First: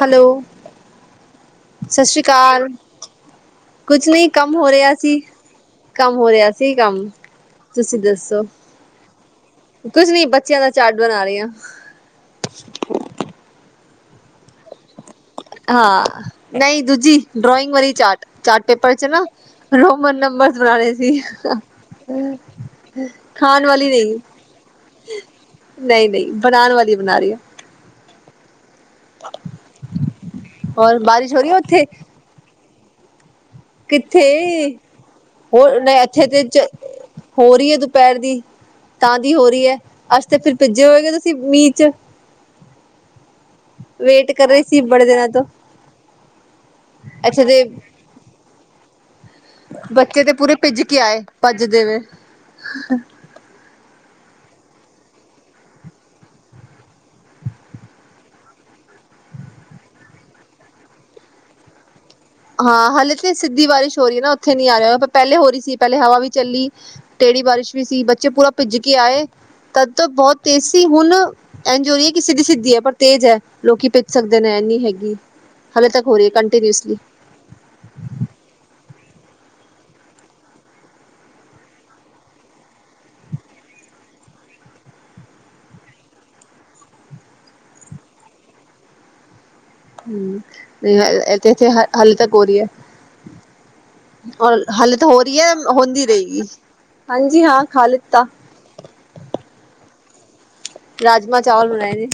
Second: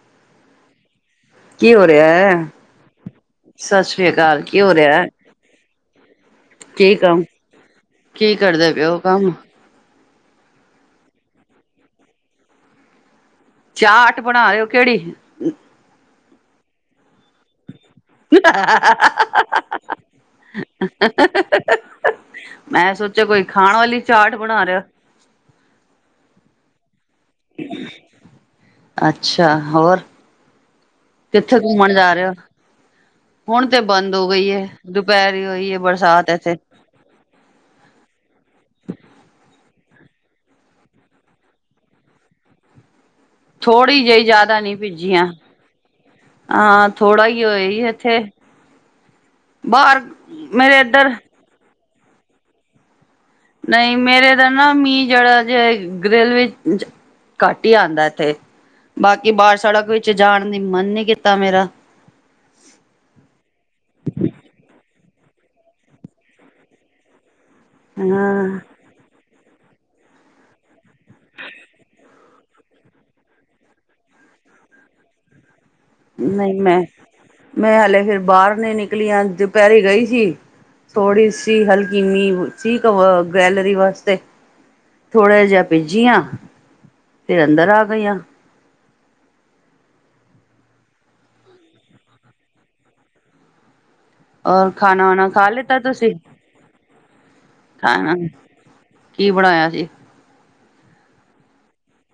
Hello, ਕੀ ਹੋ ਸਤਿ ਰਿਹਾ ਸ੍ਰੀ ਹੈ? ਅਕਾਲ। ਸਤਿ ਕੁਛ ਸ੍ਰੀ ਨਹੀਂ ਅਕਾਲ ਕੰਮ ਕੀ ਹੋ ਰਿਹਾ ਹੈ? ਸੀ। ਕੰਮ ਹੋ ਰਿਹਾ ਸੀ ਕੰਮ ਤੁਸੀਂ ਕੀ ਦੱਸੋ। ਕਰਦੇ ਪਏ ਹੋ ਕੰਮ? ਕੁਛ ਨੀ ਬੱਚਿਆਂ ਦਾ ਚਾਟ ਬਣਾ ਰਹੀ ਆ। ਚਾਟ ਬਣਾ ਰਹੇ ਕਿਹੜੀ। ਹਾਂ, ਨਹੀਂ ਦੂਜੀ ਡਰੋਇੰਗ ਵਾਰੀ ਚਾਰਟ। ਚਾਟ ਪੇਪਰ ਚ ਨਾ ਰੋਮਨ ਨੰਬਰ'ਸ' ਬਣਾਣੇ ਸੀ। ਮੈਂ ਸੋਚਿਆ ਕੋਈ ਖਾਣ ਵਾਲੀ ਨਹੀਂ। [unintelligible] ਨਹੀਂ, ਨਹੀਂ ਬਣਾਉਣ ਵਾਲੀ ਬਣਾ ਰਹੀ ਆ। [unintelligible] ਅੱਛਾ, ਹੋਰ ਹੋਰ ਬਾਰਿਸ਼ ਹੋ ਰਹੀ ਹੈ ਕਿੱਥੇ ਉੱਥੇ? ਘੁੰਮਣ ਜਾ ਰਹੇ ਹੋ। ਹੁਣ ਤੇ ਬੰਦ ਕਿੱਥੇ ਹੋ ਗਈ ਹੈ ਦੁਪਹਿਰ ਹੀ ਹੋਈ ਹੋਰ ਹੈ ਇੱਥੇ ਬਰਸਾਤ ਤੇ। ਹੋ ਰਹੀ ਹੈ ਦੁਪਹਿਰ ਦੀ ਤਾਂ ਦੀ ਹੋ ਰਹੀ ਹੈ, ਅੱਜ ਤੇ ਫਿਰ ਭਿੱਜੇ ਹੋਏ ਗੇ ਤੁਸੀਂ ਮੀਂਹ ਚ। ਥੋੜ੍ਹੀ ਜਿਹੀ ਵੇਟ ਕਰ ਜ਼ਿਆਦਾ ਰਹੇ ਨੀ ਸੀ ਬੜੇ ਭੀਜੀਆਂ ਦਿਨਾਂ ਤੋਂ। ਹਾਂ, ਥੋੜਾ ਇੱਥੇ ਜ ਦੇ ਹੋਏ ਸੀ ਇੱਥੇ। ਬਾਹਰ ਮੇਰੇ ਇੱਧਰ। ਭੱਜ ਦੇਵੇ। ਨਹੀਂ ਮੇਰੇ ਦਾ ਨਾ ਮੀਂਹ, ਜਿਹੜਾ ਜੇ ਗ੍ਰਿਲ ਵਿੱਚ। ਘੱਟ ਹੀ ਆਉਂਦਾ, ਇੱਥੇ ਬਾਕੀ ਬਾਰ ਸੜਕ ਵਿੱਚ ਜਾਣ ਦੀ ਮਨ ਨੀ ਕੀਤਾ ਮੇਰਾ। ਹਾਂ ਹਲੇੇ ਤੇ ਸਿੱਧੀ ਬਾਰਸ਼ ਹੋ ਰਹੀ ਹੈ, ਨਾ ਉੱਥੇ ਨਹੀਂ ਆ ਰਿਹਾ ਪਹਿਲੇ ਹੋ ਰਹੀ ਸੀ ਪਹਿਲੇ ਹਵਾ ਵੀ ਚੱਲੀ। ਟੇੜੀ ਬਾਰਿਸ਼ ਵੀ ਸੀ ਬੱਚੇ ਹਾਂ ਪੂਰਾ ਭਿੱਜ ਕੇ ਆਏ ਤਦ ਤੋਂ ਬਹੁਤ। ਤੇਜ ਸੀ ਹੁਣ ਇੰਝ ਹੋ ਰਹੀ ਹੈ। ਕਿ ਸਿੱਧੀ ਸਿੱਧੀ ਹੈ। ਪਰ ਤੇਜ ਹੈ ਲੋਕੀ ਭਿੱਜ ਸਕਦੇ ਨੇ ਇੰਨੀ ਹੈਗੀ। ਹਲੇੇ ਤੱਕ ਹੋ ਰਹੀ ਹੈ ਨਹੀਂ ਮੈਂ ਕੰਟੀਨਿਊਸਲੀ। ਮੈਂ ਹਲੇ ਫੇਰ ਬਾਹਰ ਨਹੀਂ ਨਿਕਲੀ ਅੱਜ ਦੁਪਹਿਰੇ ਗਈ ਸੀ। ਥੋੜ੍ਹੀ ਸੀ ਹਲਕੀ ਮੀਂਹ ਸੀ ਉਹ ਗੈਲਰੀ ਵਾਸਤੇ। ਥੋੜ੍ਹਾ ਜਿਹਾ ਭਿੱਜੀ ਆਂ ਫਿਰ ਅੰਦਰ ਆ ਗਈ ਆਂ। ਹੂੰ ਤੇ ਇਥ ਇੱਥੇ ਹ ਹਾਲੇ ਤੱਕ ਹੋ ਰਹੀ ਹੈ। ਔਰ ਹਲੇ ਖਾਣਾ ਤੋਂ ਹੋ ਵਾਣਾ ਰਹੀ ਖਾ ਹੈ ਲਿੱਤਾ ਹੁੰਦੀ ਤੁਸੀਂ ਰਹੇਗੀ ਹਾਂਜੀ ਹਾਂ ਖਾਂ ਖਾਣਾ ਲਿੱਤਾ। ਕੀ ਬਣਾਇਆ ਸੀ। ਰਾਜਮਾਂ ਚਾਵਲ ਬਣਾਏ ਨੇ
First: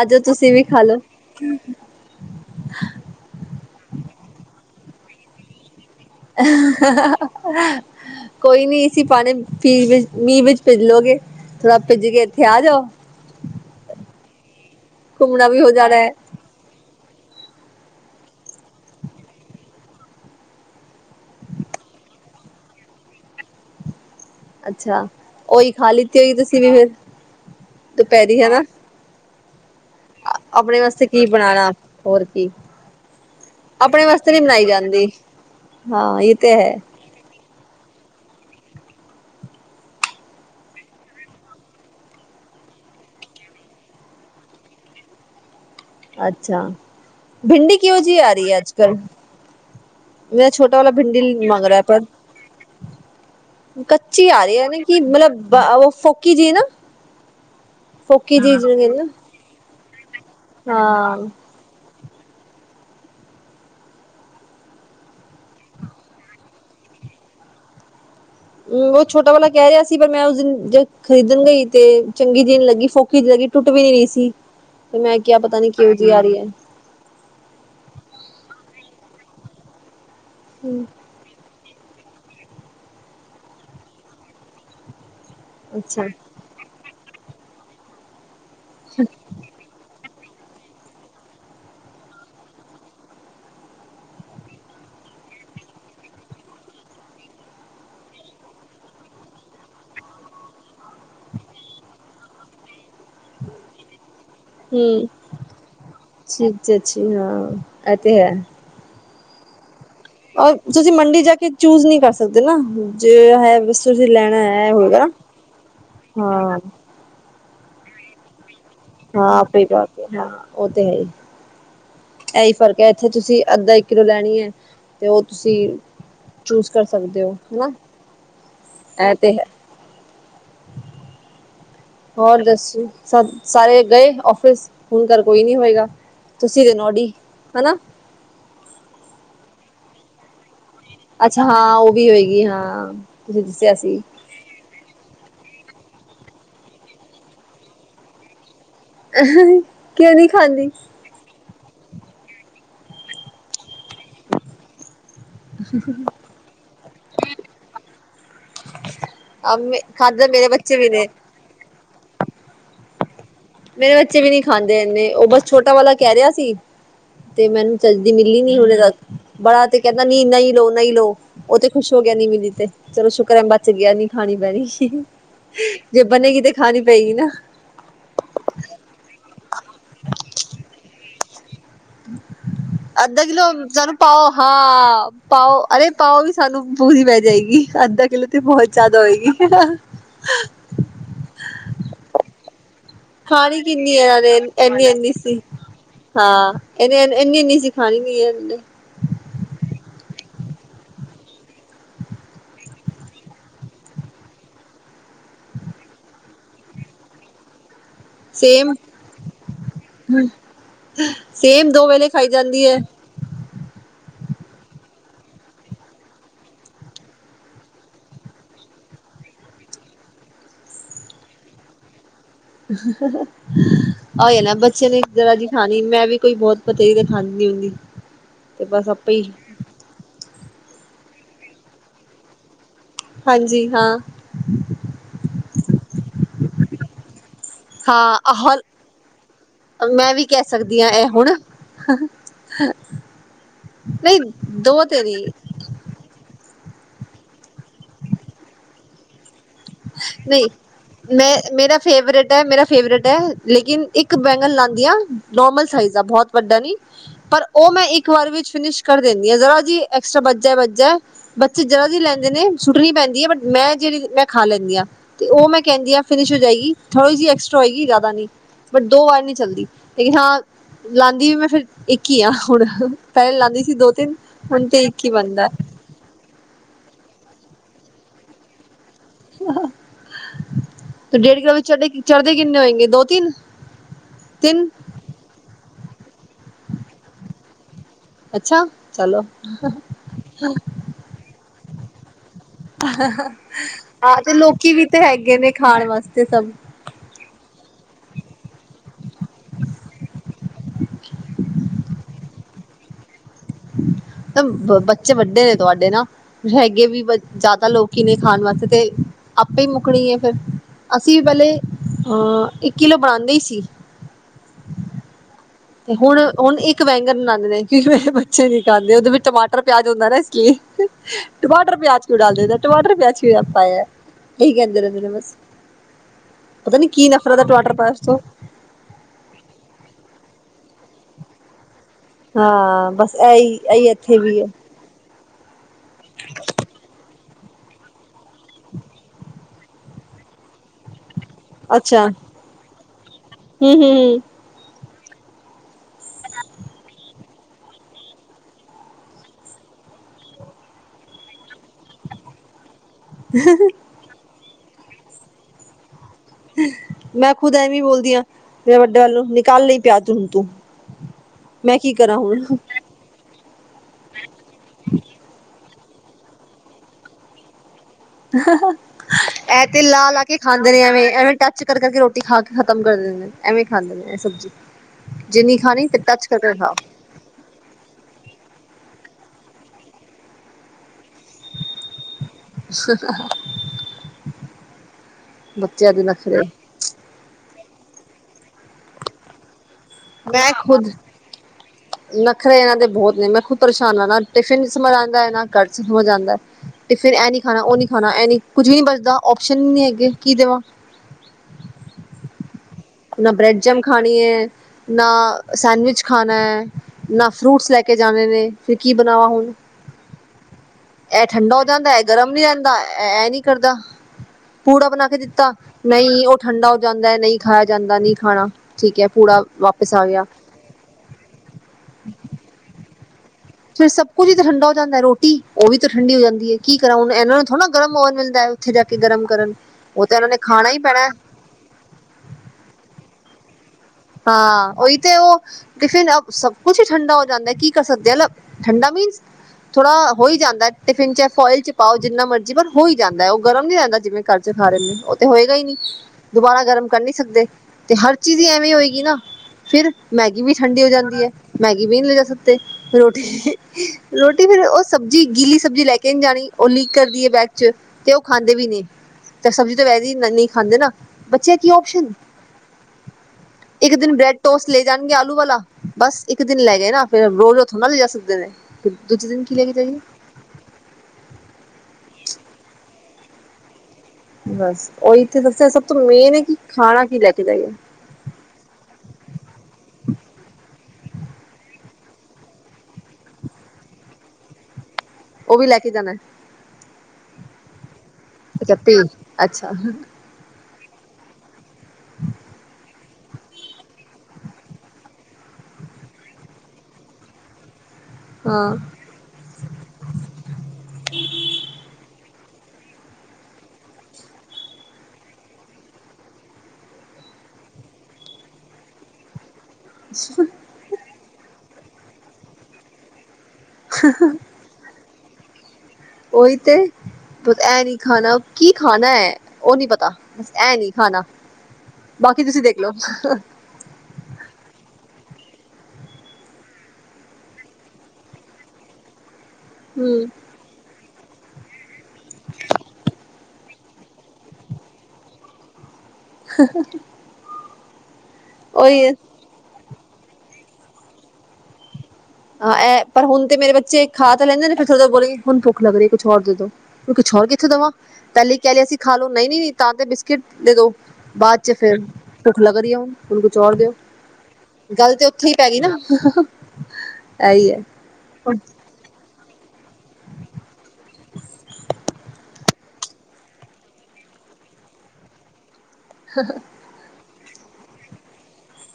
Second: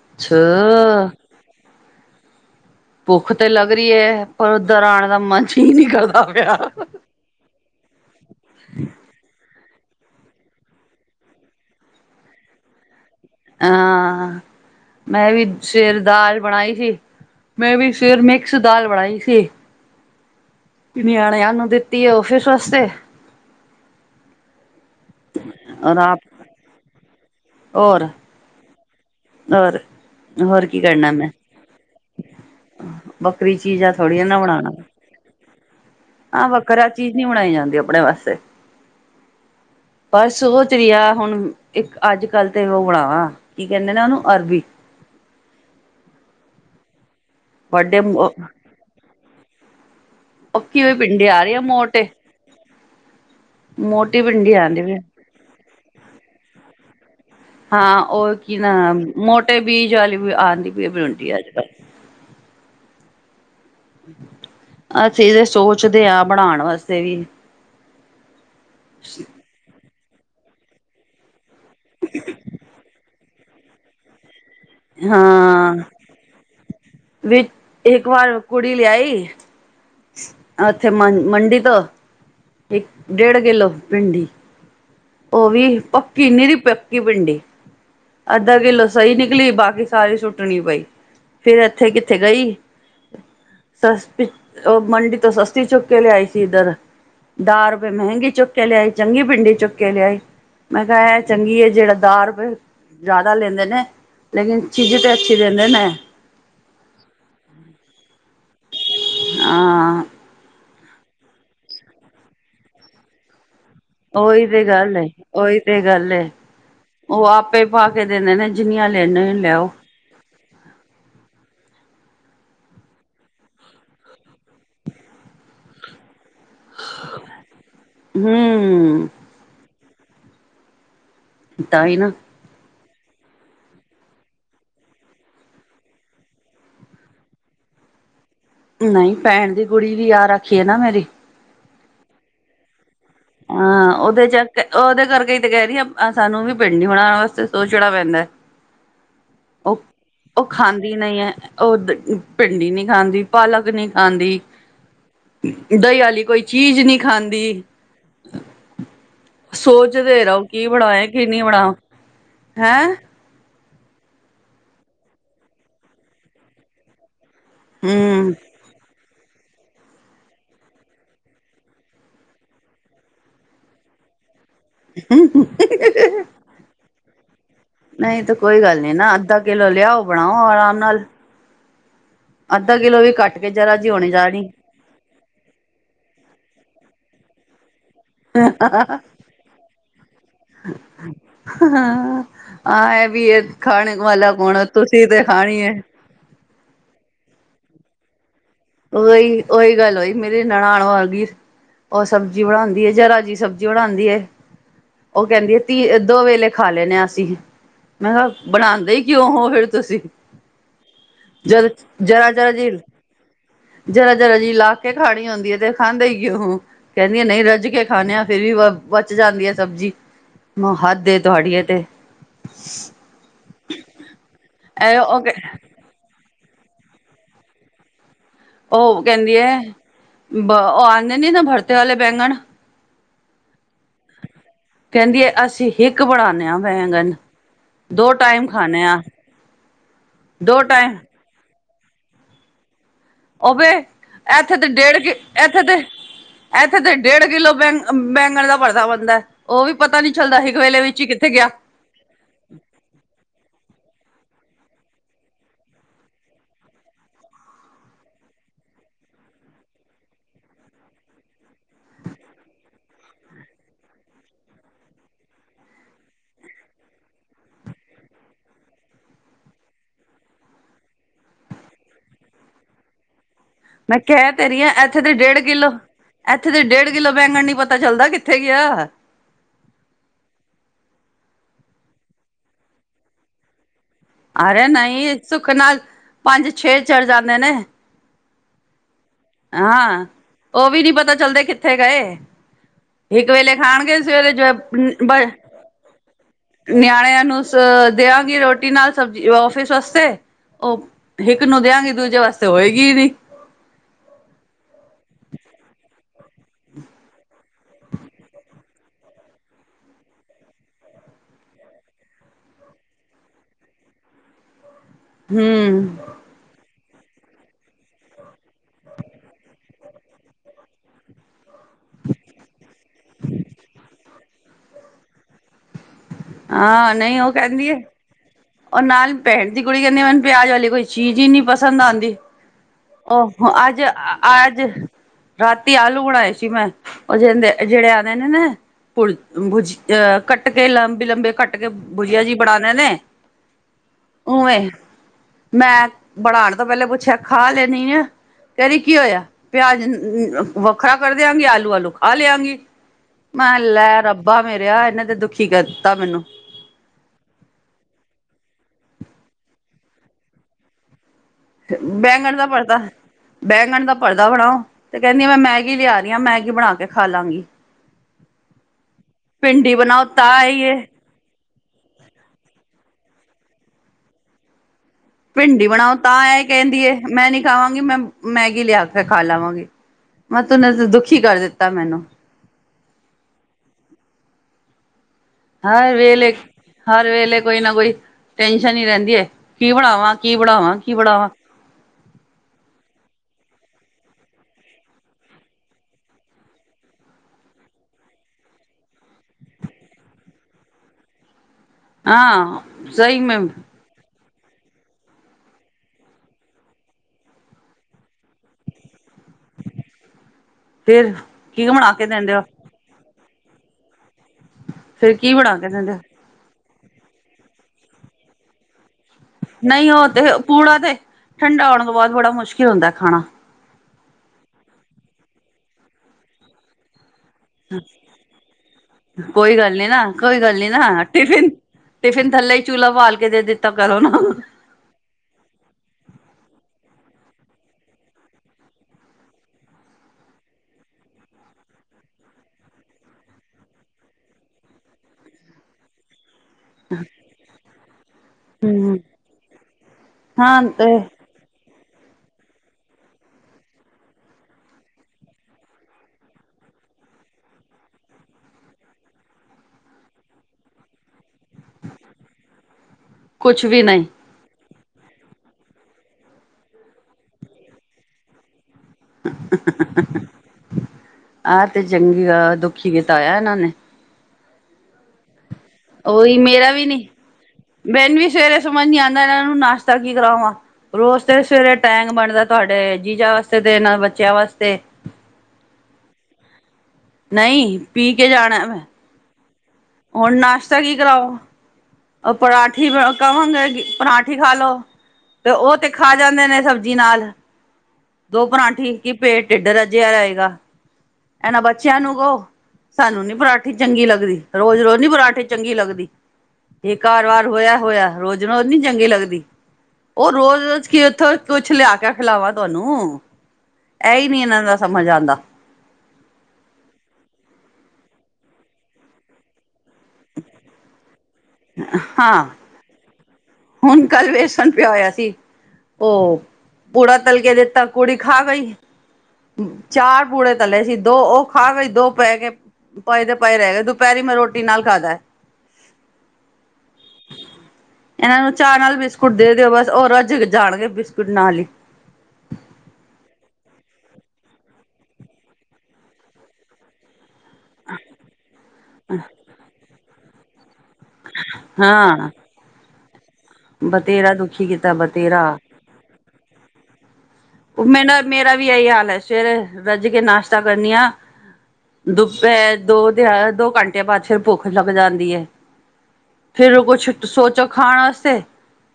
ਆਜੋ ਤੁਸੀਂ ਵੀ ਖਾ ਲੋ ਹੂੰ। ਭੁੱਖ ਤੇ ਲੱਗ ਰਹੀ ਹੈ ਪਰ ਉੱਧਰ ਆਉਣ ਦਾ ਮਨ ਨੀ ਨਹੀਂ ਕਰਦਾ। ਪਿਆ [unintelligible] ਕੋਈ ਨੀ ਅਸੀਂ ਪਾਣੇ ਪੀ ਵਿੱਚ ਮੀਂਹ ਵਿੱਚ ਭਿੱਜਲੋਗੇ ਥੋ੍ਹਾ ਭਿੱਜ ਕੇ ਇੱਥੇ ਆ ਜਾਓ। ਹਾਂ, ਮੈਂ ਵੀ ਘੁੰਮਣਾ ਹੋ ਜਾਣਾ ਸਵੇਰੇ ਹੈ ਦਾਲ ਬਣਾਈ ਸੀ। ਮੈਂ ਵੀ ਸਵੇਰ ਮਿਕਸ ਦਾਲ ਬਣਾਈ ਸੀ। ਨਿਆਣਿਆਂ ਨੂੰ ਦਿੱਤੀ ਔਫਿਸ ਵਾਸਤੇ। ਅੱਛਾ ਉਹੀ ਖਾ ਔਰ ਆਪ ਲਿੱਤੀ ਹੋਈ, ਤੁਸੀਂ ਵੀ ਫਿਰ ਹੋਰ ਦੁਪਹਿਰੀ ਹਨਾ। ਹੋਰ। ਹੋਰ ਆਪਣੇ ਵਾਸਤੇ ਕਰਨਾ ਕੀ ਮੈਂ ਬਣਾਣਾ ਹੋਰ ਕੀ। ਬੱਕਰੀ ਚੀਜ਼ਾਂ ਆਪਣੇ ਥੋੜ੍ਹੀਆਂ ਵਾਸਤੇ ਨਾ ਨੀ ਬਣਾਈ ਬਣਾਉਣਾ ਜਾਂਦੀ ਹਾਂ ਇਹ ਤੇ ਹੈ। ਚੀਜ਼ ਨ੍ਹੀ ਬਣਾਈ ਜਾਂਦੀ ਆਪਣੇ ਵਾਸਤੇ। ਪਰ ਸੋਚ ਰਹੀ ਹਾ ਹੁਣ ਇੱਕ ਅੱਜ ਕੱਲ ਤੇ ਉਹ ਬਣਾਵਾ, ਕਹਣਦੇ ਨੇ ਉਹ ਨੂੰ ਅਰਬੀ। ਅੱਛਾ, ਭਿੰਡੀ ਕਿਉਂ ਵੱਡੇ ਜਿਹੀ ਆ ਰਹੀ ਹੈ ਅੱਜ ਕਲ। ਮੇਰਾ ਛੋਟਾ ਪੱਕੀ ਵਾਲਾ ਹੋਈ ਆ ਭਿੰਡੀ ਰਹੀ ਆ ਮੰਗ ਰਿਹਾ ਪਰ। ਮੋਟੇ ਮੋਟੀ ਕੱਚੀ ਆ ਭਿੰਡੀ ਰਹੀ ਹੈ ਆਉਂਦੀ ਪਈ ਕਿ ਮਤਲਬ ਉਹ ਫੋਕੀ ਜਿਹੀ ਨਾ। ਹਾਂ ਉਹ ਫੋਕੀ ਜੀ ਕੀ ਨਾ ਜਿਵੇਂ ਕਹਿੰਦੇ ਮੋਟੇ ਬੀਜ ਵਾਲੀ ਵੀ ਆਉਂਦੀ ਨਾ ਪਈ ਹਾਂ ਅੱਜ ਕੱਲ। ਅਸੀਂ ਤਾਂ ਸੋਚਦੇ ਆ ਬਣਾਉਣ ਵਾਸਤੇ ਵੀ। ਹੂੰ, ਉਹ ਛੋਟਾ ਵਾਲਾ ਕਹਿ ਰਿਹਾ ਸੀ। ਪਰ, ਮੈਂ ਉਸ ਦਿਨ ਜਦੋਂ ਖਰੀਦਣ ਗਈ ਤੇ ਚੰਗੀ ਜੀ ਨਹੀਂ ਲੱਗੀ ਫੋਕੀ ਲੱਗੀ। ਟੁੱਟ ਵੀ ਨੀ ਰਹੀ ਸੀ, ਤੇ ਮੈਂ ਕਿਹਾ ਪਤਾ ਨੀ ਹਾਂ ਕਿਹੋ ਜਿਹੀ ਆ ਰਹੀ ਏ। ਵੀ, ਇੱਕ ਵਾਰ ਕੁੜੀ ਲਿਆਈ ਹੂੰ ਉੱਥੇ ਮੰ ਮੰਡੀ ਤੋਂ। ਇੱਕ-ਡੇਢ ਕਿੱਲੋ ਭਿੰਡੀ। ਉਹ ਵੀ ਅੱਛਾ ਪੱਕੀ, ਨਿਰੀ ਪੱਕੀ ਭਿੰਡੀ। ਅੱਧਾ ਕਿੱਲੋ ਸਹੀ ਨਿਕਲੀ, ਬਾਕੀ ਸਾਰੀ ਛੁ ਸੁੱਟਣੀ ਪਈ, ਫੇਰ ਇੱਥੇ ਕਿੱਥੇ ਗਈ। ਸਸਤੀ, ਉਹ ਮੰਡੀ ਤੋਂ ਸਸਤੀ ਚੁੱਕ ਕੇ ਲਿਆਈ ਸੀ ਇੱਧਰ। ਦਸ ਰੁਪਏ ਮਹਿੰਗੀ ਚੁੱਕ ਕੇ ਲਿਆਈ ਚੰਗੀ ਭਿੰਡੀ ਚੋਂ। ਚੁੱਕ ਕੇ ਲਿਆਈ। ਮੈਂ ਕਿਹਾ ਇਹ ਚੰਗੀ ਏ, ਜਿਹੜਾ ਦਸ ਰੁਪਏ ਜਿਆਦਾ ਲੈਂਦੇ ਨੇ। ਲੇਕਿਨ ਚੀਜ਼ਾਂ ਤਾਂ ਅੱਛੀ ਦਿੰਦੇ ਨੇ। ਚੀਜ਼ ਤਾਂ ਅੱਛੀ ਹਾਂ, ਇਹ ਤੇ ਹੈ। ਹਾਂ। ਔਰ, ਤੁਸੀਂ ਮੰਡੀ ਜਾ ਕੇ ਚੂਜ ਨਹੀਂ ਕਰ ਸਕਦੇ ਨਾ, ਜੇ ਹੈ ਤੁਸੀਂ ਲੈਣਾ ਉਹੀ ਤੇ ਗੱਲ ਹੋਏਗਾ ਹੈ। ਨਾ ਉਹੀ ਤੇ ਗੱਲ ਹੈ। ਹਾਂ ਉਹ ਆਪੇ ਪਾ ਕੇ ਦਿੰਦੇ ਨੇ ਜਿੰਨੀਆਂ ਹਾਂ, ਲੈਣੇ ਆਪੀ ਲਿਆਓ ਪਾ ਕੇ, ਹਾਂ ਉਹ ਤੇ ਹੈ ਹੀ। ਇਹੀ ਫਰਕ ਏ। ਇੱਥੇ ਤੁਸੀਂ ਅੱਧਾ-ਇੱਕ ਕਿੱਲੋ ਲੈਣੀ ਏ ਤੇ ਉਹ ਤੁਸੀਂ ਚੂਜ ਕਰ ਸਕਦੇ ਹੋ ਹਨਾ, ਹੂੰ ਇਹ ਤੇ ਹੈ। ਤਾਂ ਹੀ ਨਾ। ਹੋਰ ਦੱਸੋ? ਸਾਰੇ ਗਏ ਔਫਸ, ਹੁਣ ਘਰ ਕੋਈ ਨੀ ਹੋਏਗਾ? ਤੁਸੀਂ ਨੋਡੀਡੀ ਹਨਾ। [unintelligible] ਨਹੀਂ, ਭੈਣ ਦੀ ਗੁੜੀ ਵੀ, ਆ ਰੱਖੀਏ ਨਾ ਮੇਰੀ। ਅੱਛਾ! ਹਾਂ, ਉਹ ਵੀ ਹੋਏਗੀ, ਹਾਂ। ਤੁਸੀਂ ਦੱਸਿਆ ਹਾਂ, ਸੀ ਉਹਦੇ ਚ ਤੇ ਉਹਦੇ ਕਰਕੇ ਹੀ ਤੇ ਕਹਿ ਰਹੀ ਆਹ, ਸਾਨੂੰ ਵੀ ਪਿੰਡ ਹੀ ਬਣਾਉਣ ਵਾਸਤੇ ਸੋਚਣਾ ਪੈਂਦਾ। ਕਿਉਂ ਨੀ ਉਹ-ਉਹ ਖਾਂਦੀ ਨਹੀਂ ਏ, ਉਹ ਭਿੰਡੀ ਨਹੀਂ ਖਾਂਦੀ ਪਾਲਕ ਨੀ ਆਂਦੀ, ਦਹੀਂ ਆਲੀ ਕੋਈ ਚੀਜ਼ ਨਹੀਂ ਖਾਂਦੀ। ਆ ਸੋਚਦੇ ਖਾਂਦੇ ਰਹੋ, ਮੇਰੇ ਕੀ ਬੱਚੇ ਵੀ ਬਣਾਏ, ਨੇ ਕੀ ਨਹੀਂ ਬਣਾਵਾ, ਹੈਂ? ਮੇਰੇ ਬੱਚੇ ਵੀ ਨਹੀਂ ਖਾਂਦੇ ਇਨੇ, ਉਹ ਬਸ ਛੋਟਾ ਵਾਲਾ ਕਹਿ ਰਿਹਾ ਸੀ ਤੇ ਮੈਨੂੰ ਚਜਦੀ ਹਮ ਮਿਲੀ ਨੀ, ਤੇ ਬੜਾ ਤੇ ਕਹਿੰਦਾ ਨਹੀਂ ਲੋਓ ਨਹੀਂ ਲੋਓ। ਉਹ ਤੇ ਖੁਸ਼ ਹੋ ਗਿਆ, ਨੀ ਮਿਲੀ ਤੇ, ਚਲੋ ਸ਼ੁਕਰ ਹੈ, ਬਚ ਗਿਆ ਨੀ ਖਾਣੀ ਪੈਣੀ। ਜੇ ਬਣੇਗੀ, ਤੇ ਖਾਣੀ ਪਏਗੀ ਨਾ। ਨਹੀਂ, ਤਾਂ ਕੋਈ ਗੱਲ ਨੀ ਨਾ, ਅੱਧਾ ਕਿੱਲੋ ਲਿਆਓ ਬਣਾਓ, ਆਰਾਮ ਨਾਲ। ਵੀ ਅੱਧਾ ਕੱਟ ਕਿੱਲੋ ਕੇ ਜਰਾ ਜੀ ਸਾਨੂੰ ਹੋਣੀ ਪਾਓ ਜਾਣੀ ਹਾਂ। ਪਾਓ ਅਰੇ ਪਾਓ ਵੀ ਸਾਨੂੰ ਪੂਰੀ ਪੈ ਜਾਏਗੀ ਅੱਧਾ ਕਿਲੋ ਤਾ ਬਹੁਤ ਜਿਆਦਾ ਹੋਏਗੀ। ਹਾਂ, ਇਹ ਵੀ ਇਹ, ਖਾਣੀ ਖਾਣੇ ਕਿੰਨੀ ਹੈ ਇਹਨਾਂ ਵਾਲਾ ਨੇ ਕੌਣ? ਇੰਨੀ ਤੁਸੀਂ ਇੰਨੀ ਤੇ ਸੀ ਖਾਣੀ ਏ। ਹਾਂ, ਇਹਨੇ ਇੰਨੀ, ਇੰਨੀ ਨਹੀਂ ਸੀ ਖਾਣੀ ਐਨੇ। ਉਹੀ-ਉਹੀ ਗੱਲ ਹੋਈ, ਮੇਰੀ ਨਨਾਣ ਵੱਲ ਗਈ। ਉਹ ਸਬਜ਼ੀ ਬਣਾਉਂਦੀ ਏ, ਜ਼ਰਾ ਜੀ ਸਬਜ਼ੀ ਬਣਾਉਦੀਏ। ਉਹ ਕਹਿੰਦੀ ਏ, ਦੀ, ਦੋ-ਵੇਲੇ ਖਾ ਲੈਣੇ ਹਾਂ ਅਸੀਂ। ਮੈਂ ਕਿਹਾ, ਸੇਮ ਬਣਾਉਂਦੇ ਹੀ ਕਿਉਂ ਹੋ ਫਿਰ ਤੁਸੀਂ? ਜਦ, ਸੇਮ ਦੋ ਵੇਲੇ ਖਾਈ ਜਰਾ-ਜਰਾ ਜਾਂਦੀ ਜੀ। ਹੈ ਜਰਾ-ਜਰਾ ਜੀ ਲਾ ਕੇ ਖਾਣੀ ਹੁੰਦੀ ਹੈ, ਤੇ ਖਾਂਦੇ ਹੀ ਕਿਉਂ ਹੋ? ਕਹਿੰਦੀਆਂ ਨਹੀਂ, ਰੱਜ ਕੇ ਖਾਣੇ ਆ, ਫੇਰ ਵੀ ਬਚ ਜਾਂਦੀ ਏ ਸਬਜ਼ੀ। ਮੈਂ ਕਿਹਾ ਹੱਦ ਏ ਤੁਹਾਡੀ ਇਹ ਤੇ। ਉਹੀ ਨਾ, ਬੱਚਿਆਂ ਇਹ ਨੇ ਉਹ ਜਰਾ ਜੀ ਖਾਣੀ ਮੈਂ ਵੀ ਕੋਈ ਬਹੁਤ ਪਤਾ ਹੀ ਤਾਂ ਖਾਂਦੀ ਨੀ ਹੁੰਦੀ। ਤੇ ਬਸ ਉਹ ਆਪੇ ਹੀ ਕਹਿੰਦੀ ਹੈ, ਬ, ਉਹ ਆਉਂਦੇ ਨੇ ਹੁੰਦੇ ਭੜਤੇ ਵਾਲੇ ਬੈਂਗਣ ਹਾਂਜੀ ਹਾਂ ਕਹਿੰਦੀ ਹੈ ਅਸੀਂ ਹਿੱਕ ਬਣਾਨੇ ਆ ਬੈਂਗਨ ਹਾਂ ਆ ਮੈਂ ਵੀ ਕਹਿ ਦੋ ਸਕਦੀ ਹਾਂ ਟਾਈਮ ਇਹ ਹੁਣ [unintelligible] ਉਹਵੇ ਨਹੀਂ ਇੱਥੇ ਤੇ ਦੋ ਡੇੜ ਕੇ ਨਹੀਂ ਇੱਥੇ ਤੇ ਇੱਥੇ ਤੇ ਡੇਢ ਕਿਲੋ ਬੈਂ ਬੈਂਗਣ ਦਾ ਪਰਥਾ ਬਣਦਾ। ਉਹ ਵੀ ਪਤਾ ਨੀ ਚੱਲਦਾ ਨਹੀਂ ਹਿਕ ਵੇਲੇ ਵਿੱਚ ਹੀ ਕਿੱਥੇ ਮੈਂ ਗਿਆ। ਮੇਰਾ ਫੇਵਰੇਟ ਮੇਰਾ ਫੇਵਰੇਟ ਹੈ ਲੇਕਿਨ ਇੱਕ ਬੈਗਲ ਲੱਗ ਗਿਆ ਨੋਮਲ ਸਾਈਜ਼ ਆ ਬਹੁਤ ਵੱਡਾ ਨਹੀਂ ਪਰ ਉਹ ਮੈਂ ਇੱਕ ਵਾਰ ਵਿਚ ਫਿਨਿਸ਼ ਕਰ ਦਿੰਦੀ ਹਾਂ ਜ਼ਰਾ ਜੀ, ਐਕਸਟ ਬਚ ਵੱਜਾ ਬੱਚੇ ਜਰਾ ਹੀ ਲੈਂਦੇ ਨੇ ਸੁੱਟਨੀ ਪੈਂਦੀ ਹੈ ਬਟ ਮੈਂ ਜਿਹੜੀ ਮੈਂ ਖਾ ਲੈਂਦੀ ਆ ਤੇ ਉਹ ਮੈਂ ਕਹਿੰਦੀ ਆ ਫਿਸ਼ ਹੋ ਜਾਏਗੀ ਥੋੜੀ ਜਿਹੀ ਐਕਸਟਰਾ ਹੋਏਗੀ ਜ਼ਿਆਦਾ ਨੀ ਪਰ ਦੋ ਵਾਰ ਨਹੀਂ ਚੱਲਦੀ ਤੇ ਹਾਂ। ਲਾਂਦੀ ਵੀ ਮੈਂ ਫਿਰ ਇੱਕ ਹੀ ਆ ਹੁਣ ਪਹਿਲੇ ਲਾਂਦੀ। ਸੀ ਦੋ ਮੈਂ ਤਿੰਨ ਕਹਿ ਤਾਂ ਰਹੀ ਹੁਣ ਆ ਇੱਥੇ ਇੱਕ ਹੀ ਤੇ ਡੇਢ ਬਣਦਾ ਕਿਲੋ ਇੱਥੇ ਤੇ ਡੇਢ ਕਿਲੋ ਬੈਂਗਣ ਨੀ ਪਤਾ ਚੱਲਦਾ ਕਿੱਥੇ ਗਿਆ। ਡੇਢ ਕਿਲੋ [unintelligible] ਕਿੰਨੇ ਹੋਏਗੇ ਦੋ ਤਿੰਨ ਅਰੇ ਤਿੰਨ ਨਹੀਂ ਸੁੱਖ ਨਾਲ ਪੰਜ ਛੇ ਚੜ ਜਾਂਦੇ ਨੇ ਅੱਛਾ ਚਲੋ। ਹਾਂ ਉਹ ਵੀ ਨੀ ਪਤਾ ਚੱਲਦਾ ਕਿੱਥੇ ਗਏ। ਇੱਕ ਵੇਲੇ ਖਾਣਗੇ ਹਾਂ ਤੇ ਸਵੇਰੇ ਲੋਕੀ ਵੀ ਤੇ ਜਿਵੇਂ ਹੈਗੇ ਨੇ ਖਾਣ ਵਾਸਤੇ ਸਭ [unintelligible] ਨਿਆਣਿਆਂ ਨੂੰ ਦੇਵਗੀ ਰੋਟੀ ਨਾਲ ਸਬਜ਼ੀ ਆਫਿਸ ਵਾਸਤੇ, ਉਹ ਇੱਕ ਨੂੰ ਦਿਆਂਗੀ ਦੂਜੇ ਵਾਸਤੇ ਹੋਏਗੀ ਨੀ ਬੱਚੇ ਵੱਡੇ ਨੇ ਤੁਹਾਡੇ ਨਾ ਹੈਗੇ ਵੀ ਜ਼ਿਆਦਾ ਲੋਕੀ ਨੇ ਖਾਣ ਵਾਸਤੇ ਤੇ ਆਪੇ ਹੀ ਮੁੱਕਣੀ ਹੈ ਫਿਰ ਅਸੀਂ ਪਹਿਲੇ ਅਹ ਇੱਕ ਕਿਲੋ ਬਣਾਉਂਦੇ ਹੀ ਸੀ। ਹੂ,,, ਤੇ ਹੁਣ ਹੁਣ ਇੱਕ ਬੈਂਗਨ ਬਣਾਉਂਦੇ ਨੇ ਕਿਉਂਕਿ ਮਰੇ ਬੱਚੇ ਨੀ ਖਾਂਦੇ ਉਹਦੇ ਵਿੱਚ ਟਮਾਟਰ ਪਿਆਜ ਹੁੰਦਾ ਨਾ ਇਸ ਲਈ ਟਮਾਟਰ ਪਿਆਜ ਕਿਉਂ ਡਾਲ ਦਿੰਦਾ ਟਮਾਟਰ ਪਿਆਜ ਕਿਉਂ ਪਾਇਆ ਇਹੀ ਕਹਿੰਦੇ ਰਹਿੰਦੇ ਨੇ ਬਸ ਪਤਾ ਨੀ ਹਾਂ ਕੀ ਨਹੀਂ ਉਹ ਨਫ਼ਰਤ ਦਾ ਕਹਿੰਦੀ ਟਮਾਟਰ ਹੈ ਪਿਆਜ਼ ਤੋਂ ਉਹ ਨਾਲ ਭੈਣ ਦੀ ਕੁੜੀ ਅੰਨੇ ਵੱਲ ਪਿਆਜ ਵਾਲੀ ਕੋਈ ਚੀਜ਼ ਹੀ ਨਹੀਂ ਪਸੰਦ ਆਉਂਦੀ ਹਾਂ ਬਸ ਉਹ ਇਹੀ ਅੱਜ ਇਹੀ ਇੱਥੇ ਵੀ ਹੈ ਅੱਜ ਰਾਤੀ ਆਲੂ ਬਣਾਏ ਸੀ ਮੈਂ ਉਹ ਜਹਿੰਦੇ ਜਿਹੜੇ ਆਦੇ ਨੇ ਨਾ ਪੁੱਲ ਬਛ ਅਹ ਕਟ ਕੇ ਲੰਬੇ ਲੰਬੇ ਕੱਟ ਕੇ ਅੱਛਾ ਬੂਜੀਆ ਜੀ ਬਣਾਣੇ ਨੇ ਹਮ ਹਮ ਹਮ ਉਵੇਂ ਮੈਂ ਬਣਾਉਣ ਤੋਂ ਪਹਿਲੇ ਪੁੱਛਿਆ ਖਾ ਲੈਣੀ ਆ। ਕਹਿ ਰਹੀ ਕੀ ਹੋਇਆ ਪਿਆਜ ਵੱਖਰਾ, ਕਰ ਦਿਆਂਗੇ ਆਲੂ-ਆਲੂ ਖਾ ਲਿਆਂਗੀ। ਮੈਂ ਲੈ ਰੱਬਾ ਮੇਰਿਆ ਇੰਨੇ ਤੇ ਦੁਖੀ ਕਰ ਦਿੱਤਾ ਮੈਨੂੰ ਮੈਂ ਖੁਦ ਐਵੇਂ ਬੋਲਦੀ ਆ ਮੇਰਾ ਵੱਡੇ ਵੱਲੋਂ ਨਿਕਾਲ ਲਈ ਪਿਆਜ਼ ਤੂੰ ਹੁਣ ਤੂੰ ਮੈਂ ਕੀ ਕਰਾਂ ਬੈਂਗਣ ਹੁਣ ਦਾ ਪਰਥਾ ਬੈਂਗਣ ਦਾ ਪਰਥਾ ਬਣਾਓ। ਤੇ ਕਹਿੰਦੀ ਆ ਮੈਂ ਮੈਗੀ ਲਿਆ ਰਹੀ ਹਾਂ ਮੈਗੀ ਬਣਾ ਕੇ ਖਾ ਲਾਂਗੀ। ਐ ਭਿੰਡੀ ਤੇ ਬਣਾਓ ਲਾ ਲਾ ਤਾਂ ਕੇ ਆਈ ਖਾਂਦੇ ਏ ਨੇ ਐਵੇਂ ਐਵੇਂ ਟੱਚ ਕਰ ਕਰਕੇ ਰੋਟੀ ਖਾ ਕੇ ਖਤਮ ਕਰ ਦਿੰਦੇ ਨੇ ਐਵੇਂ ਖਾਂਦੇ ਨੇ ਇਹ ਸਬਜ਼ੀ, ਜਿੰਨੀ ਭਿੰਡੀ ਖਾਣੀ ਬਣਾਓ ਤੇ ਤਾਂ ਟੱਚ ਐ ਕਰਕੇ ਖਾਓ ਕਹਿੰਦੀ ਏ ਮੈਂ ਨੀ ਖਾਵਾਂਗੀ ਮੈਂ ਮੈਗੀ ਲਿਆ ਕੇ ਖਾ ਲਾਵਾਂਗੀ। ਮੱਤ ਨੇ ਦੁਖੀ ਕਰ ਦਿੱਤਾ ਮੈਨੂੰ [unintelligible] ਬੱਚਿਆਂ ਹਰ ਦੇ ਵੇਲੇ ਨਖਰੇ ਹਰ ਵੇਲੇ ਕੋਈ ਨਾ ਕੋਈ ਟੈਨਸ਼ਨ ਨੀ ਰਹਿੰਦੀ ਹੈ ਕੀ ਬਣਾਵਾਂ। ਕੀ ਮੈਂ ਬਣਾਵਾਂ ਖੁਦ ਕੀ [inaudible] ਨਖਰੇ ਇਹਨਾਂ ਦੇ ਬਹੁਤ ਨੇ ਮੈਂ ਖੁਦ ਪਰੇਸ਼ਾਨ ਟਿਫਿਨ ਸਮਝਦਾ ਆਂਦਾ ਨਾ ਘਰ ਸਮਝਉਂਦਾ ਆਂਦਾ ਤੇ ਫਿਰ ਇਹ ਨੀ ਖਾਣਾ ਉਹ ਨੀ ਖਾਣਾ ਇਹ ਨੀ ਕੁੱਝ ਵੀ ਨਹੀਂ ਬਚਦਾ ਆਪਓਸ਼ਨ ਹੀ ਨੀ ਹੈਗੇ ਕੀ ਦੇਵਾਂ ਹਾਂ ਸਹੀ ਨਾ ਮੈਂ ਬ੍ਰੈਡ ਜੈਮ ਖਾਣੀ ਹੈ ਨਾ ਸੈਂਡਵਿਚ ਖਾਣਾ ਹੈ ਨਾ ਫਰੂਟਸ ਲੈ ਕੇ ਜਾਣੇ ਨੇ ਫਿਰ ਕੀ ਬਣਾਵਾਂ ਹੁਣ ਫਿਰ ਇਹ ਠੰਡਾ ਹੋ ਕੀ ਬਣਾ ਜਾਂਦਾ ਇਹ ਕੇ ਗਰਮ ਦਿੰਦੇ ਨੀ ਹੋ ਰਹਿੰਦਾ ਇਹ ਨਹੀਂ ਕਰਦਾ ਪੂੜਾ ਬਣਾ ਕੇ ਫਿਰ ਕੀ ਦਿੱਤਾ ਕੇ ਦਿੰਦੇ ਹੋ ਨਹੀਂ ਉਹ ਠੰਡਾ ਹੋ ਜਾਂਦਾ ਨਹੀਂ ਖਾਇਆ ਜਾਂਦਾ ਨਹੀਂ ਖਾਣਾ ਠੀਕ ਹੈ ਪੂੜਾ ਨਹੀਂ ਵਾਪਿਸ ਆ ਉਹ ਤੇ ਗਿਆ ਪੂੜ ਤੇ ਠੰਡਾ ਆਉਣ ਤੋਂ ਬਾਅਦ ਬਥੋੜਾ ਮੁਸ਼ਕਿਲ ਹੁੰਦਾ ਖਾਣਾ ਫੇਰ ਸਭ ਕੁੱਝ ਹੀ ਤਾਂ ਠੰਡਾ ਹੋ ਜਾਂਦਾ ਰੋਟੀ ਉਹ ਵੀ ਤਾਂ ਠੰਡੀ ਹੋ ਜਾਂਦੀ ਹੈ ਕੀ ਕਰਾਂ ਹੁਣ ਇਹਨਾਂ ਨੂੰ ਥੋੜ੍ਹਾ ਗਰਮ ਓਵਨ ਮਿਲਦਾ ਉੱਥੇ ਜਾ ਕੇ ਗਰਮ ਕਰਨ ਕੋਈ ਗੱਲ ਨੀ ਨਾ ਉਹ ਤਾਂ ਇਹਨਾਂ ਨੇ ਖਾਣਾ ਹੀ ਪੈਣਾ ਤੇ ਫਿਰਨ ਥੱਲ ਹੀ ਚੂਲਾ ਬਾਲ ਕੇ ਦੇ ਦਿੱਤਾ ਕਰੋ ਨਾ ਹਾਂ ਉਹੀ ਤੇ ਉਹ ਟਿਫਿਨ ਸਭ ਕੁਛ ਹੀ ਠੰਡਾ ਹੋ ਜਾਂਦਾ ਕੀ ਕਰ ਸਕਦੇ ਠੰਡਾ ਮੀਨਸ ਥੋੜਾ ਹੋਈ ਜਾਂਦਾ ਟਿਫਿਨ ਚ ਫੋਇਲ ਚ ਪਾਓ ਜਿੰਨਾ ਮਰਜੀ ਪਰ ਹੋਈ ਜਾਂਦਾ ਉਹ ਗਰਮ ਨੀ ਰ ਜਾਂਦਾ ਜਿਵੇਂ ਕਰਜ਼ ਖਾ ਰਿੰ ਨੇ ਉਹ ਤੇ ਹੋਏਗਾ ਹੀ ਨੀ ਦੁਬਾਰਾ ਗਰਮ ਕਰ ਨੀ ਸਕਦੇ ਤੇ ਹਰ ਚੀਜ਼ ਐਵੇਂ ਹੂੰ। ਹੋਏਗੀ ਨਾ ਫਿਰ ਮੈਗੀ ਵੀ ਹਾਂ ਠੰਡੀ ਤੇ ਹੋ ਜਾਂਦੀ ਹੈ ਮੈਗੀ ਵੀ ਨਹੀਂ ਲਗਾ ਸਕਤੇ ਰੋਟੀ ਰੋਟੀ ਫੇਰ ਉਹ ਸਬਜ਼ੀ ਗੀਲੀ ਸਬਜ਼ੀ ਲੈ ਕੇ ਨੀ ਜਾਣੀ ਉਹ ਲੀਕ ਕਰਦੀ ਹੈ ਬੈਗ ਚ ਤੇ ਉਹ ਖਾਂਦੇ ਵੀ ਨੇ ਤੇ ਸਬਜ਼ੀ ਤੋਂ ਵੈ ਨਹੀਂ ਖਾਂਦੇ ਨਾ ਬੱਚੇ ਕੀ ਓਸ਼ਨ ਕੁਛ ਵੀ ਇੱਕ ਨਹੀਂ ਦਿਨ ਬ੍ਰੈਡ ਟੋਸ ਲੈ ਜਾਣਗੇ ਆਲੂ ਵਾਲਾ ਬਸ ਇੱਕ ਦਿਨ ਲੈ ਗਏ ਨਾ ਫੇਰ ਰੋਜ਼ ਥੋਂੜ ਨਾ ਲੈ ਜਾ ਸਕਦੇ ਨੇ ਅਤੇ ਦੂਜੇ ਦਿਨ ਕੀ ਲ ਹੈਗੀ ਤੁ ਜੀ ਆਹ ਤੇ ਚੰਗੀ ਆ ਦੁਖੀ ਕੀਤਾ ਹੋਇਆ ਇਹਨਾਂ ਨੇ ਬਸ ਉਹ ਇੱਥੇ ਦੱਸਿਆ ਸਭ ਤੋਂ ਮੇਨ ਉਹੀ ਹੈ ਕਿ ਮੇਰਾ ਵੀ ਖਾਣਾ ਨੀ ਕੀ ਲੈ ਕੇ ਜਾਏਗਾ ਮੈਨੂੰ ਵੀ ਸਵੇਰੇ ਸਮਝ ਨੀ ਆਉਂਦਾ ਇਹਨਾਂ ਨੂੰ ਨਾਸ਼ਤਾ ਕੀ ਕਰਾਵਾਂ ਰੋਜ਼ ਤੇ ਸਵੇਰੇ ਟੈਂਗ ਬਣਦਾ ਤੁਹਾਡੇ ਜੀਜਾਂ ਵਾਸਤੇ ਤੇਨਾਂ ਬੱਚਿਆਂ ਵਾਸਤੇ ਉਹ ਵੀ ਲੈ ਕੇ ਜਾਣਾ ਨਹੀਂ ਪੀ ਕੇ ਜਾਣਾ ਅੱਛਾ ਮੈਂ ਪੇ ਅੱਛਾ ਹੁਣ ਨਾਸ਼ਤਾ ਕੀ ਕਰਾਓ ਉਹ ਪਰਾਂਠੀ ਕਹਾਂ ਪਰਾਂਠੀ ਖਾ ਲੋ ਤੇ ਉਹ ਤੇ ਖਾ ਜਾਂਦੇ ਨੇ ਸਬਜ਼ੀ ਨਾਲ ਦੋ ਹਾਂ ਪਰਾਂਠੀ ਕੀ ਪੇਟ ਢਿੱਡ ਰੱਜਿਆ ਰਹੇਗਾ ਇਹਨਾਂ ਬੱਚਿਆਂ ਨੂੰ ਕਹੋ ਸਾਨੂੰ ਨੀ ਪਰਾਠੀ ਚੰਗੀ ਲੱਗਦੀ ਰੋਜ਼ ਰੋਜ਼ ਨੀ ਪਰਰਾਠੀ ਚੰਗੀ ਲੱਗਦੀ ਇਹ ਘਰ ਵਾਰ ਹੋਇਆ ਹੋਇਆ ਰੋਜ਼ ਨੂੰ ਨੀ ਚੰਗੀ ਲੱਗਦੀ ਉਹ ਰੋਜ਼ ਰੋਜ਼ ਕੀ ਉੱਥੋਂ ਕੁਛ ਲਿਆ ਕੇ ਖਿਲਾਵਾਂ ਤੁਹਾਨੂੰ ਇਹ ਹੀ ਨੀ ਇਹਨਾਂ ਦਾ ਸਮਝ ਆਉਂਦਾ ਉਹੀ ਤੇ ਬ ਐ ਨੀ ਖਾਣਾ ਕੀ ਖਾਣਾ ਹੈ ਉਹ ਨਹੀਂ ਪਤਾ ਐ ਨੀ ਖਾਣਾ ਹਾਂ ਬਾਕੀ ਤੁਸੀਂ ਦੇਖਲਓ ਹੁਣ ਕੱਲ੍ਹ ਵੇਸਣ ਪਿਆ ਹੋਇਆ ਸੀ ਉਹ ਪੂੜਾ ਤਲ ਕੇ ਦਿੱਤਾ ਕੁੜੀ ਖਾ ਗਈ ਚਾਰ ਹਮ ਪੂੜ ਤਥੱਲੇ ਸੀ ਦੋ ਉਹ ਖਾ ਕੇ ਦੋ ਪੈ ਕੇ ਪਏ ਤੇ ਪਏ ਰਹਿ ਗਏ ਦੁਪਹਿਰੀ ਮੈਂ ਰੋਟੀ ਨਾਲ ਖਾਦਾ ਹ ਇਹਨਾਂ ਨੂੰ ਚਾਹ ਨਾਲ ਬਿਸਕੁਟ ਦੇ ਦਿਓ ਬਸ ਹੋਰ ਰਜ ਜਾਣਗੇ ਬਿਸਕੁਟ ਨਾਲ ਹੀ ਆਹ ਇਹ ਪਰ ਹੁਣ ਤੇ ਮੇਰੇ ਬੱਚੇ ਖਾ ਤਾਂ ਲੈਂਦੇ ਨੇ ਬੋਲ ਹੁਣ ਭੁੱਖ ਲੱ ਰਹੀ ਕੁਛ ਹੋਰ ਜਦੋਂ ਹੁਣ ਹੋਰ ਕੁਝ ਉਥੋਂ ਦਵਾਂ ਪਹਿਲੇ ਕਹਿ ਲ ਅਸੀਂ ਖਾ ਲੋੋ ਨਹੀਂ ਨ ਤਾਂ ਤੇ ਬਿਸਕਿਟ ਦੇ ਦੋ ਬਾਅਦ ਚ ਫੇਿਰ ਹਾਂ ਭੁੱਖ ਲੱਗ ਰਹੀ ਹੈ ਹੁਣ ਹਣੂੰ ਕੁ ਚੋਰ ਦਿਓ ਬਥੇਰਾ ਦੁਖੀ ਕੀਤਾ ਗੱਲ ਤੇ ਬਥੇਰਾ ਉੱਥੇ ਹੀ ਪੈ ਗਈ ਨਾ ਇਹੀ ਹੈ। ਮੇਰਾ ਮੇਰਾ ਵੀ ਇਹੀ ਹਾਲ ਹੈ ਸਵੇਰੇ ਰੱਜ ਕੇ ਨਾਸ਼ਤਾ ਕਰਨੀ ਆ ਦੁੱਪ ਦੋ ਦੋ ਘੰਟਿਆਂ ਬਾਅਦ ਫਿਰ ਭੁੱਖ ਲੱਗ ਜਾਂਦੀ ਹੈ [unintelligible] ਸੋਚੋ ਖਾਣ ਆਸਤੇ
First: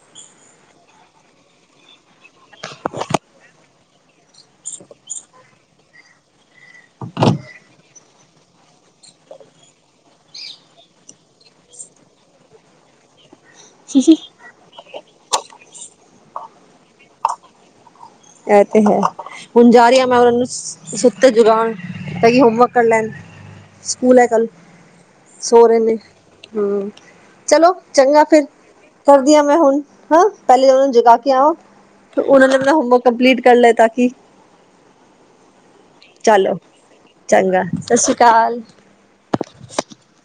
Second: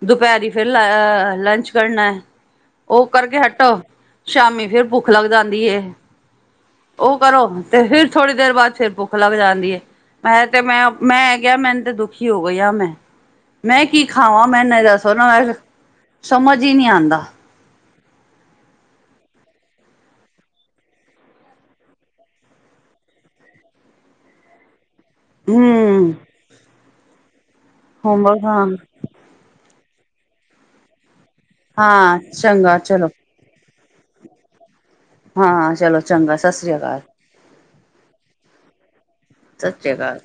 ਦੁਪਹਿਰੀ ਫਿਰ ਲੰਚ ਕਰਨਾ। [unintelligible] ਓ ਕਰਕੇ ਹਟੋ ਸ਼ਾਮੀ ਫੇਰ ਭੁੱਖ ਲੱਗ ਜਾਂਦੀ ਐ ਓ ਕਰੋ ਤੇ ਫਿਰ ਥੋੜ੍ਹੀ ਦੇਰ ਬਾਅਦ ਫਿਰ ਭੁੱਖ ਲੱਗ ਜਾਂਦੀ ਐ। ਮੈਂ ਤੇ ਮੈਂ ਮੈਂ ਕਿਆ ਮੈਨੂੰ ਤੇ ਦੁਖੀ ਹੋ ਗਈ ਆ ਮੈਂ ਮੈਂ ਕੀ ਖਾਵਾਂ ਮੈ ਨਹੀਂ ਦੱਸੋ ਨਾ ਮੈ ਸਮਝ ਈ ਨੀ ਆਉਂਦਾ ਐ ਤੇ ਹੈ ਹੁਣ ਜਾ ਰੲਈ ਮੈਂ ਓਨਾ ਨੂੰ ਸੁੱਤੇ ਜਗਾਣ ਤਾਂ ਕਿ ਹੋਮਵਰਕ ਕਰ ਲੈਣ ਸਕੂਲ ਐ ਕੱਲ ਸੋ ਰਹੇ ਨੇ ਹਮ ਹੂੰ ਚਲੋ ਚੰਗਾ ਹੋਮਵਰਕ ਫਿਰ ਹਾਂ ਕਰਦੀ ਆ ਮੈਂ ਹੁਣ ਹਾਂ ਪਹਿਲੇ ਊਨੂੰ ਜਗਾ ਕੇ ਆਵਾਂ ਹਾਂ ਤੇ ਉਨਾਂ ਨੇ ਮੈਂ ਚੰਗਾ ਹੂੰ ਚਲੋ ਡਲੀਟ ਕਰ ਲੈ ਤਾਂ ਕਿ ਹਾਂ ਚਲੋ ਚੰਗਾ ਚਲੋ ਸਸ੍ਰੀ ਅਕਾਲ ਚੰਗਾ ਸਸ ਸ੍ਰੀ ਅਕਾਲ। ਸਸ਼੍ਰੀ ਅਕਾਲ।